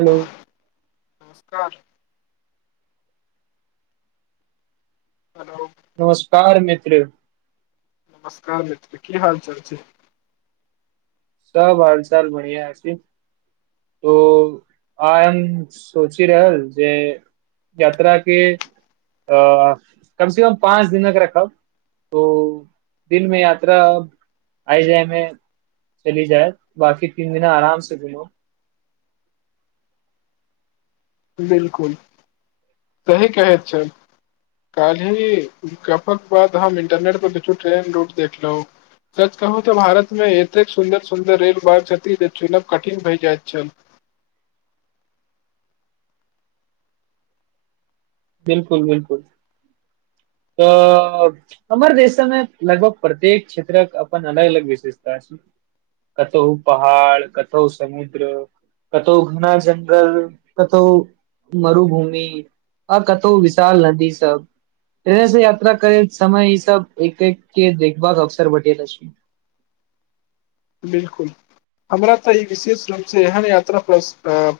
Hello नमस्कार hello नमस्कार मित्र नमस्कार मित्र की हाल चाल छैय? सब हाल चाल बढ़िया छै। ओ आय सोचि रहल जे यात्रा के अ कम से कम पाँच दिनक रखब ओ दिनमे यात्रा आय जायमे चली जायत बाकी तीन दिना आराम से घुमु। बिलकुल सही कहैत छैथ। काल्हि गप्पक बाद हम इंटरनेट पर देखयौ ट्रेन रूट देखलहु। सच कहुं तऽ भारतमे एतेक सुन्दर सुन्दर रेल मार्ग छथि जे चुनब कठिन भए जाइत छल। बिलकुल बिलकुल तऽऽ हमर दृश्यमे लगभग प्रत्येक क्षेत्रक अपन अलग अलग विशेषता छैय। कतौह पहाड़ कतौह समुद्र कतौह घना जंगल कतौह मरुभुमि आ कतहु विशाल नदी सब ट्रेन से यात्रा करेय समय इ सब एक एक के देखब अवसर भेटैत अछि। बिलकुल हमरा तऽ ई विशेष रूप से एहन यात्रा प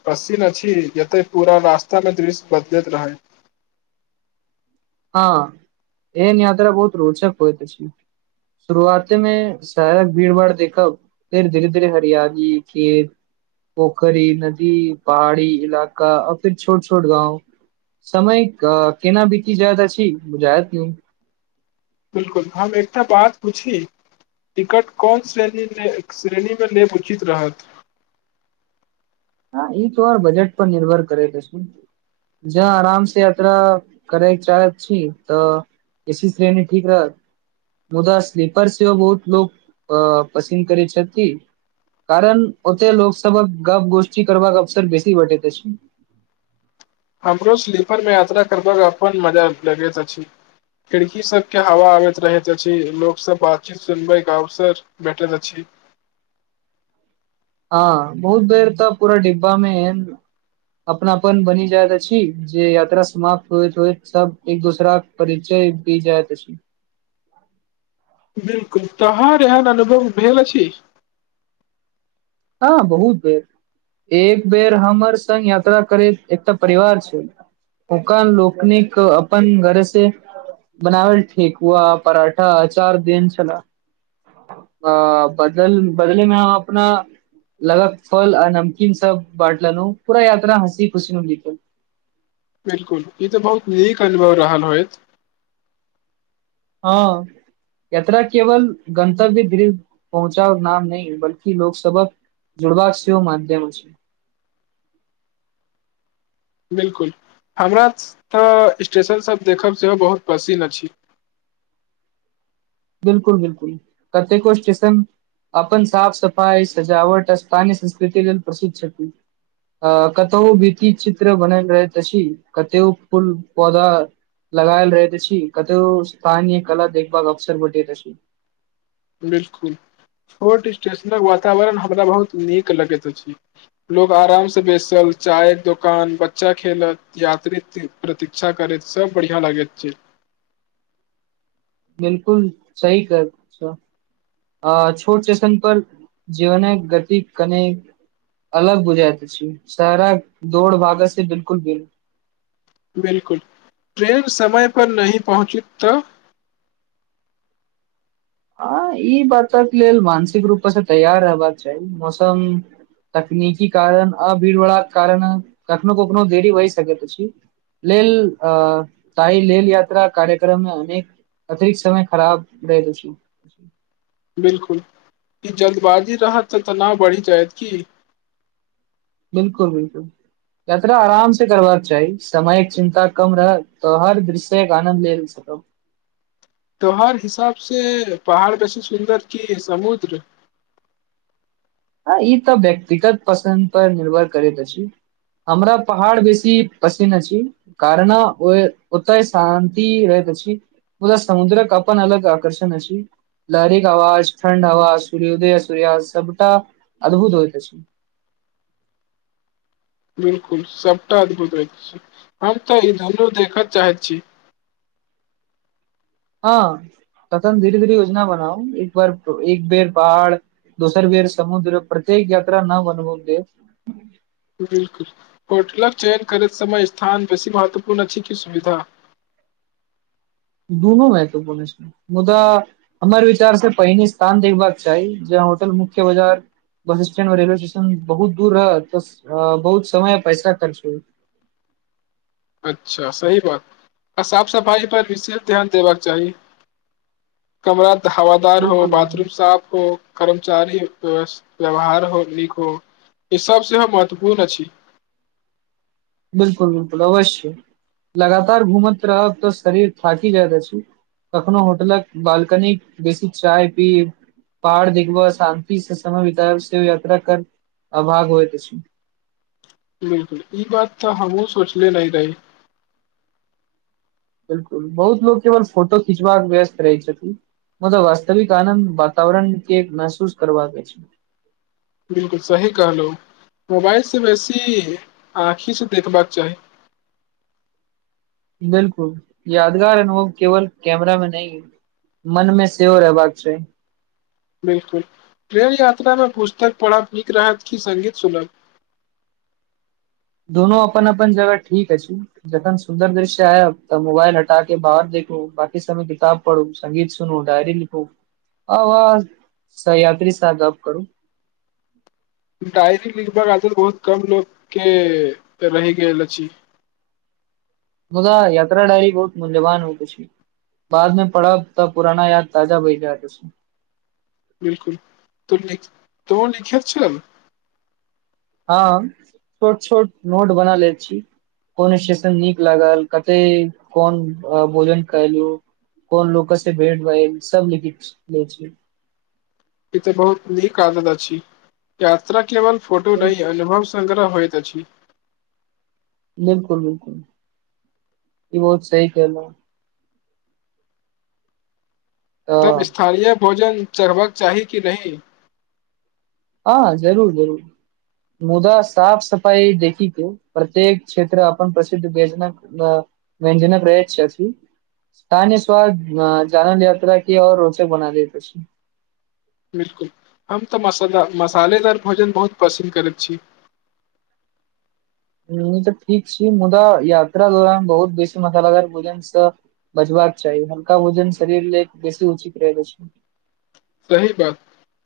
पसिन अछि जतह पुरा रास्ता एतयके दृश्य बदलैत रहैय। ह, एहन यात्रा बहुत रोचक होइत अछि। शुरुआतेमे शायद भीड़ -भाड़ देखब फेर धीरे धीेरे हरियाली खेत पोखरी नदी पहाड़ी इलाका आ फिर छोट छोट गाँव, समय क केना बित जाइत अछि बझायत नै बिलकुल, हम एकटा बात पुछी। टिकट कोन श्रेणीमे श्रेणी लेब उचित रहत। ह इ तोहर बजट पर निर्भर करेत अछि। ज आराम स यात्रा करैक चाहैत छी तऽ। ए सी श्रेणी ठीक रहत। मुदा स्लीपर सेहो बहुत लोक अ पसिन करैय छथि। कारण ओतै लोकसबक गप गोष्ठी करबाक अवसर बेसी बटैत अछि। हमरो स्लीपरमे यात्रा करबाक अपन मजा लगैत अछि। खिड़की सब के हवा आबैत रहैत अछि, लोक सब बातचीत सुनबइ अवसर भेटल अछि। ह, बहुत बेर तऽ पुरा डिब्बामे अपनापन बनि जाइत अछि जे यात्रा समाप्त होइत होइत सब एक दोसराक परिचय भी जाइत अछि। बिलकुल, तोहर एहन अनुभव भेल अछि। ह बहुत बेर एक बेर हमर संग यात्रा करैत एकटा परिवार छैय। ओकर लोकनिक अपन घरे से बनाबल ठेेकुआ पराठा चार देन छलहा अ बदल बदलेमे आहा अपना लगक फल आ नमकीन सब बाटललहु न पूरा यात्रा हँसी खुशीमे बितल। बिलकुल इ तऽ बहुत नीक अनुभव रहल होयत ह। याता केवल गंतव्य गृह पहुँचा नाम नहि बल्कि लोकसबक जुड़बाक सेहो मध्यम छैय। बिलकुल, हमरा तऽ स्टेशनसब देखब सेहो बहुत पसिन अछि। बिलकुल-बिलकुल, कतेको स्टेशन अपन साफ सफाइ सजावट स्थानय संस्कृति लेल प्रसिद्ध छथिति अ कतहु वित्त चित्र बनल रहे त छी कते फूल पौधा लगायल रहे त छी, कतहु स्थानीय कला देखभ अवसर बटे त छी। बिलकुल, छोट स्टेशनक वातावरण हमरा बहुत नीक लगैत अछि। लोग आराम से बेसल चाय दोकान बच्चा खेलत यात्रित प्रतीक्षा करैत सब बढ़ििया लागैत छै। बिलकुल सही कर छ अ छोट चसन पर जीवन गति कने अलग बुझाइत छी सारा दौड़ भागत से बिल्कुल ब बिल्कुल ट्रेन समय पर नहीं पहुँची तऽ हँ ई बातक लेल मानसिक रूप स तैयार रहबाक चाही मौसम तकनीकी कारण आ भीड़-भड़ाक कारणऽ कखनो-कखनो देरी होइ सकैत अछि। लेल अ ताई लेल यात्रा कार्यक्रम में अनेक अतिरिक्त समय खराब भेल छै। बिल्कुल ई जल्दबाजी रहत तऽ तनाव बढ़ी जायत की? बिल्कुल बिल्कुल। यात्रा आराम से करबाक चाही समयक चिन्ता कम रहल तऽ हर दृश्य एक आनन्द लेल सकब। तोहर हिसाब से पहाड़ बेसी सुन्दर कि समुद्र। आ ई तऽ व्यक्तिगत पसन्द पर निर्भर करैत अछि। हमरा पहाड़ बेसी पसिन्न अछि। कारणऽ ओय ओतय शान्ति होइत अछि। ओतऽ समुद्रक अपन अलग आकर्षण अछी। लहरी के अवाज, ठण्ड हवा, सूर्योदय आ सूर्यास सबटा अद्भुत होएत अछि। बिल्कुल सबटा अद्भुत होइ छी हम तऽ ई धन्नू देखऽ चाहैत छी। हँ तखन धीरे-धीरे योजना बनाउ एक बार एक बेर पहाड़ दोसर बेर समुद्र प्रत्येक यात्रा न बनबू देब। बिलकुल होटलक चयन करैत समय स्थान बेसी महत्वपूर्ण छै कि सुविधा। दुनू महत्वपूर्ण छै। मुदा हमर विचार से पहिने स्थान देखबाक चाही जे होटल मुख्य बजार बस स्टैंडऔ रेलवे स्टेशन बहुत दूर रह तऽ बहुत समय पैसा खर्च होइ। अच्छा सही बात आ साफ-सफाई पर विशेष ध्यान देबाक चाही। कमरा हवादार हो बिल्कुल बिल्कुल बाथरूम साफ हो। कर्मचारी व्यवस् व्यवहार हो नीक हो ई सब सेहो महत्वपूर्ण अछि। बिल्कुल-बिल्कुल अवश्य लगातार घुमत रहब तऽ शरीर थाकि जाइत अछि। कखनो होटलक बालकनी बेसी चाय पीब पहाड़ देखबऽ शांति से समय बितायब से यात्रा कर अभाग होइत अछि। बिलकुल ई बात तऽ हमहु सोचले नै रही। बिल्कुल बहुत लोक केवल फोटो खीचबाक व्यस्त रहै छथिन। मुदा वास्तविक आनन्द वातावरण के महसूस करबाक अछि। बिल्कुल सही कहलौं मोबाइल स बेसी आँखि स देखबाक चाही। बिलकुल यादगार, अनुभव केवल कैमरा मे नै मन में सेहो रहबाक चाही। बिलकुल ट्रेन यात्रा मे पुस्तक पढ़ब नीक रहत कि संगीत सुनब। दोनो अपन-अपन जगह ठीक अछि। जखन सुन्दर दृश्य आयब तऽ मोबाइल हटा के बाहर देखू बाकी समय किताब पढु संगीत सुनू, डायरी लिखु आ सही यात्री से गप करू। डायरी लिखबक आजकल बहुत कम लोग के रैह गेल अछि। मुदा यात्रा डायरी बहुत मूल्यवान होएत अछि। बाद मे पढ़ब तऽ पुराना याद ताजा भए जाएत अछि। बिल्कुल तु लिख तो लिखैत छै? हम छोट-छोट नोट बना लै छी। कोन स्टेशन नीक लागल, कते कोन अ भोजन कैलु। कोन लोकस से भेट भइल सब लिख लै छीयै। इ त बहुत नीक आदत अछि। यात्रा केवल फोटो नैय अनुभव स्- संग्रह होइत अछि। बिल्कुल, बिल्कुल ई बहुत सही केलौ। तब तऽ स्थानीय भोजन चढ़बक चाही कि नहि। ह जरूर -जरूर मुदा साफ सफाई देखी के। प्रत्येक क्षेत्र अपन प्रसिद्ध व्यंजन- व्यंजनक रहैत छथि। स्थानीय स्वाद जानल यात्रा क और रोचक बना दैत अछि बिल्कुल हम तऽ मस- मसालेदार भोजन बहुत पसंन्द करैत छी। तऽ ठीक छी मुदा यात्रा दौरान बहुत बेसी मसालादार भोजन स बचबाक चाही। हल्का भोजन शरीर लेल बेसी उचित रहैत अछि। सही बात।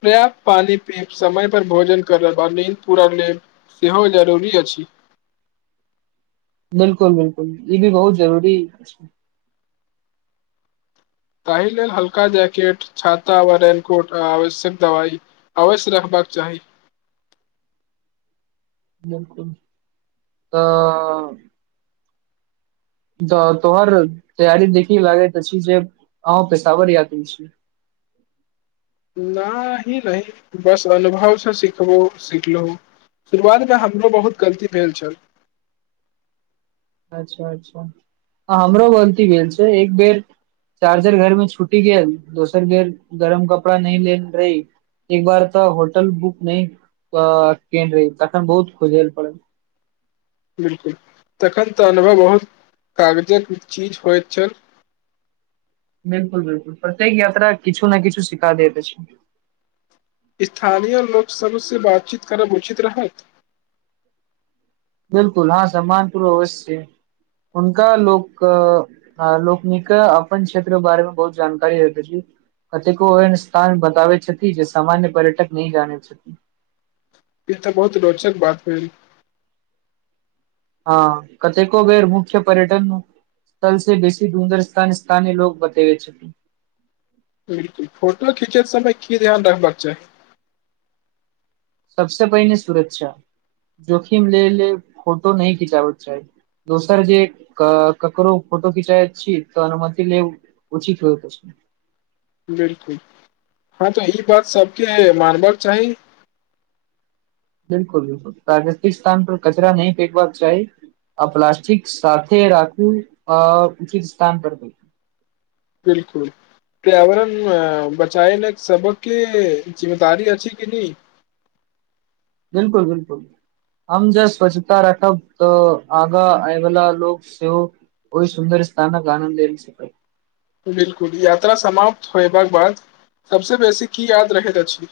पर्याप्त पानि पीब समय पर भोजन करब आ नीद पूरा लेब सेहो जरूरी अछि। बिल्कुल- बिल्कुल ई भी बहुत जरूरी अछि। ताहि लेल हल्का जैकेट छाता व रेनकोट आवश्यक दवाई अवश्य रखबाक चाही। बिल्कुल तऽ ह। तोहर तैयार देखी लागैत अछि जे अहु पेशावर आदमी छी। न ही नै बस अनुभव स सिखबो सिखलौ। शुरुआतमे हमरो बहुत गलती भेल छल। अच्छा -अच्छा। हँ हमरो गलती भेल छैय एक बेर चार्जर घरमे छूटी गेल, दोसर बेर गरम कपड़ा नै लेल रही। एक बार तऽ होटल बुक नय केने रही तखन बहुत खोजेल पड़ल। बिल्कुल, तखन तऽ अनुभव बहुत कागजक चीज होइत छल। बिल्कुल- बिल्कुल प्रत्येक यात्रा किछु ने किछु सिखा देत अछि। स्थानीय लोक सब स बातचीत करब उचित रहत। बिल्कुल हँ सम्मानपुर अवश्य हुनका लोक ह लोकनिक अपन क्षेत्र बारे मे बहुत जानकारी रहैत अछि। कतेको एहन स्थान बताबै छथि जे सामन्य पर्यटक नै जानै छथि। इ तऽ बहुत रोचक बात भेल। ह कतेको बेर मुख्य पर्यटन से बेसी सुन्दर स्थ -स्थानीय लोको बतेबय छथिन। बिल्कुल। फोटो खीचै समय की ध्यान रखबाक चाही। सबस पहिने सुरक्षा। जोखिम ले- ले फोटो नैय खिचेबाक चाही। दोसर जे ककरो फोटो खिचय छी तऽ अनुमति लेब। पुछी क पुछी। बिल्कुल। ह तऽ ई बात सबके [unintelligible] मानबक चाही बिल्कुल- बिल्कुल। [unintelligible] स्थान पर कचरा नैय फेकबाक चाही। आ प्लास्टिक साथे राखू आ उचित स्थान पर फेकू। बिल्कुल। पर्यावरण बचाय ले सबके जिम्मेदारी अछि की नै। बिल्कुल- बिल्कुल। हम जे स्वच्छता रखब तऽ आगा आय वाला लोक सेहो ओय सुन्दर स्थानक आनन्द लेल सकै। बिल्कुल। यात्रा समाप्त होयबाक बाद सबसे बेसी की याद रहैत अछि।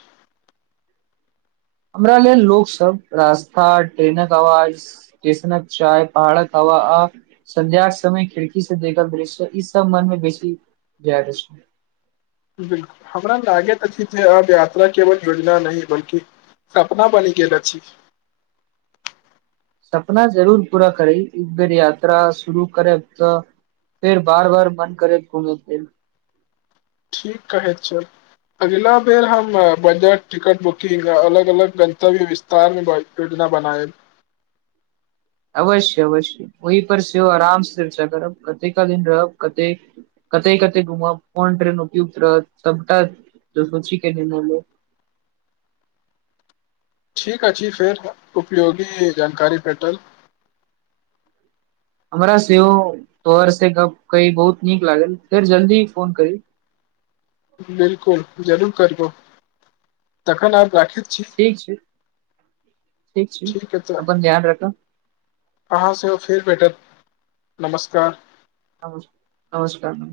हमरा लेल लोक सब रास्ता ट्रेनक अवाज टेशनक चाय पहाड़क हवा आ संध्याक समय खिड़की से देखल दृश्य ई सब मन में बेसी जा रह छै। बिल्कुल हमरा लागैत अछि जे अब यात्रा केवल योजना नहि बल्कि सपना बनी गेल अछि। सपना जरूर पूरा करै एक बेर यात्रा शुरू करैब तऽ फेर बार-बार मन करैत घूमै फेर ठीक कहै छल। अगिला बेर हम बजट टिकट बुकिंग अलग-अलग गन्तव्य विस तार में बाए योजना बनाएब अवश्य अवश्य ओहि पर सेहो अराम से चर्चा करब कतेका दिन रहब कतेक कते-कते घुमब कोन ट्रेन उपयुक्त रहत सबटा तऽ सोची के निर्णय लेब। ठीक अछि फेर उपयोगी जानकारी भेटल। हमरा सेहो तोहर से गप कइ बहुत नीक लागल फेर जल्दी फोन करी। बिल्कुल जरूर करबौ तखन आब राखी ठीक छैय ठीक छैय ह तऽ अपन ध्यान रखब। अहाँ सेहो फेर भेटत नमस्कार। नमस् नमस्कार।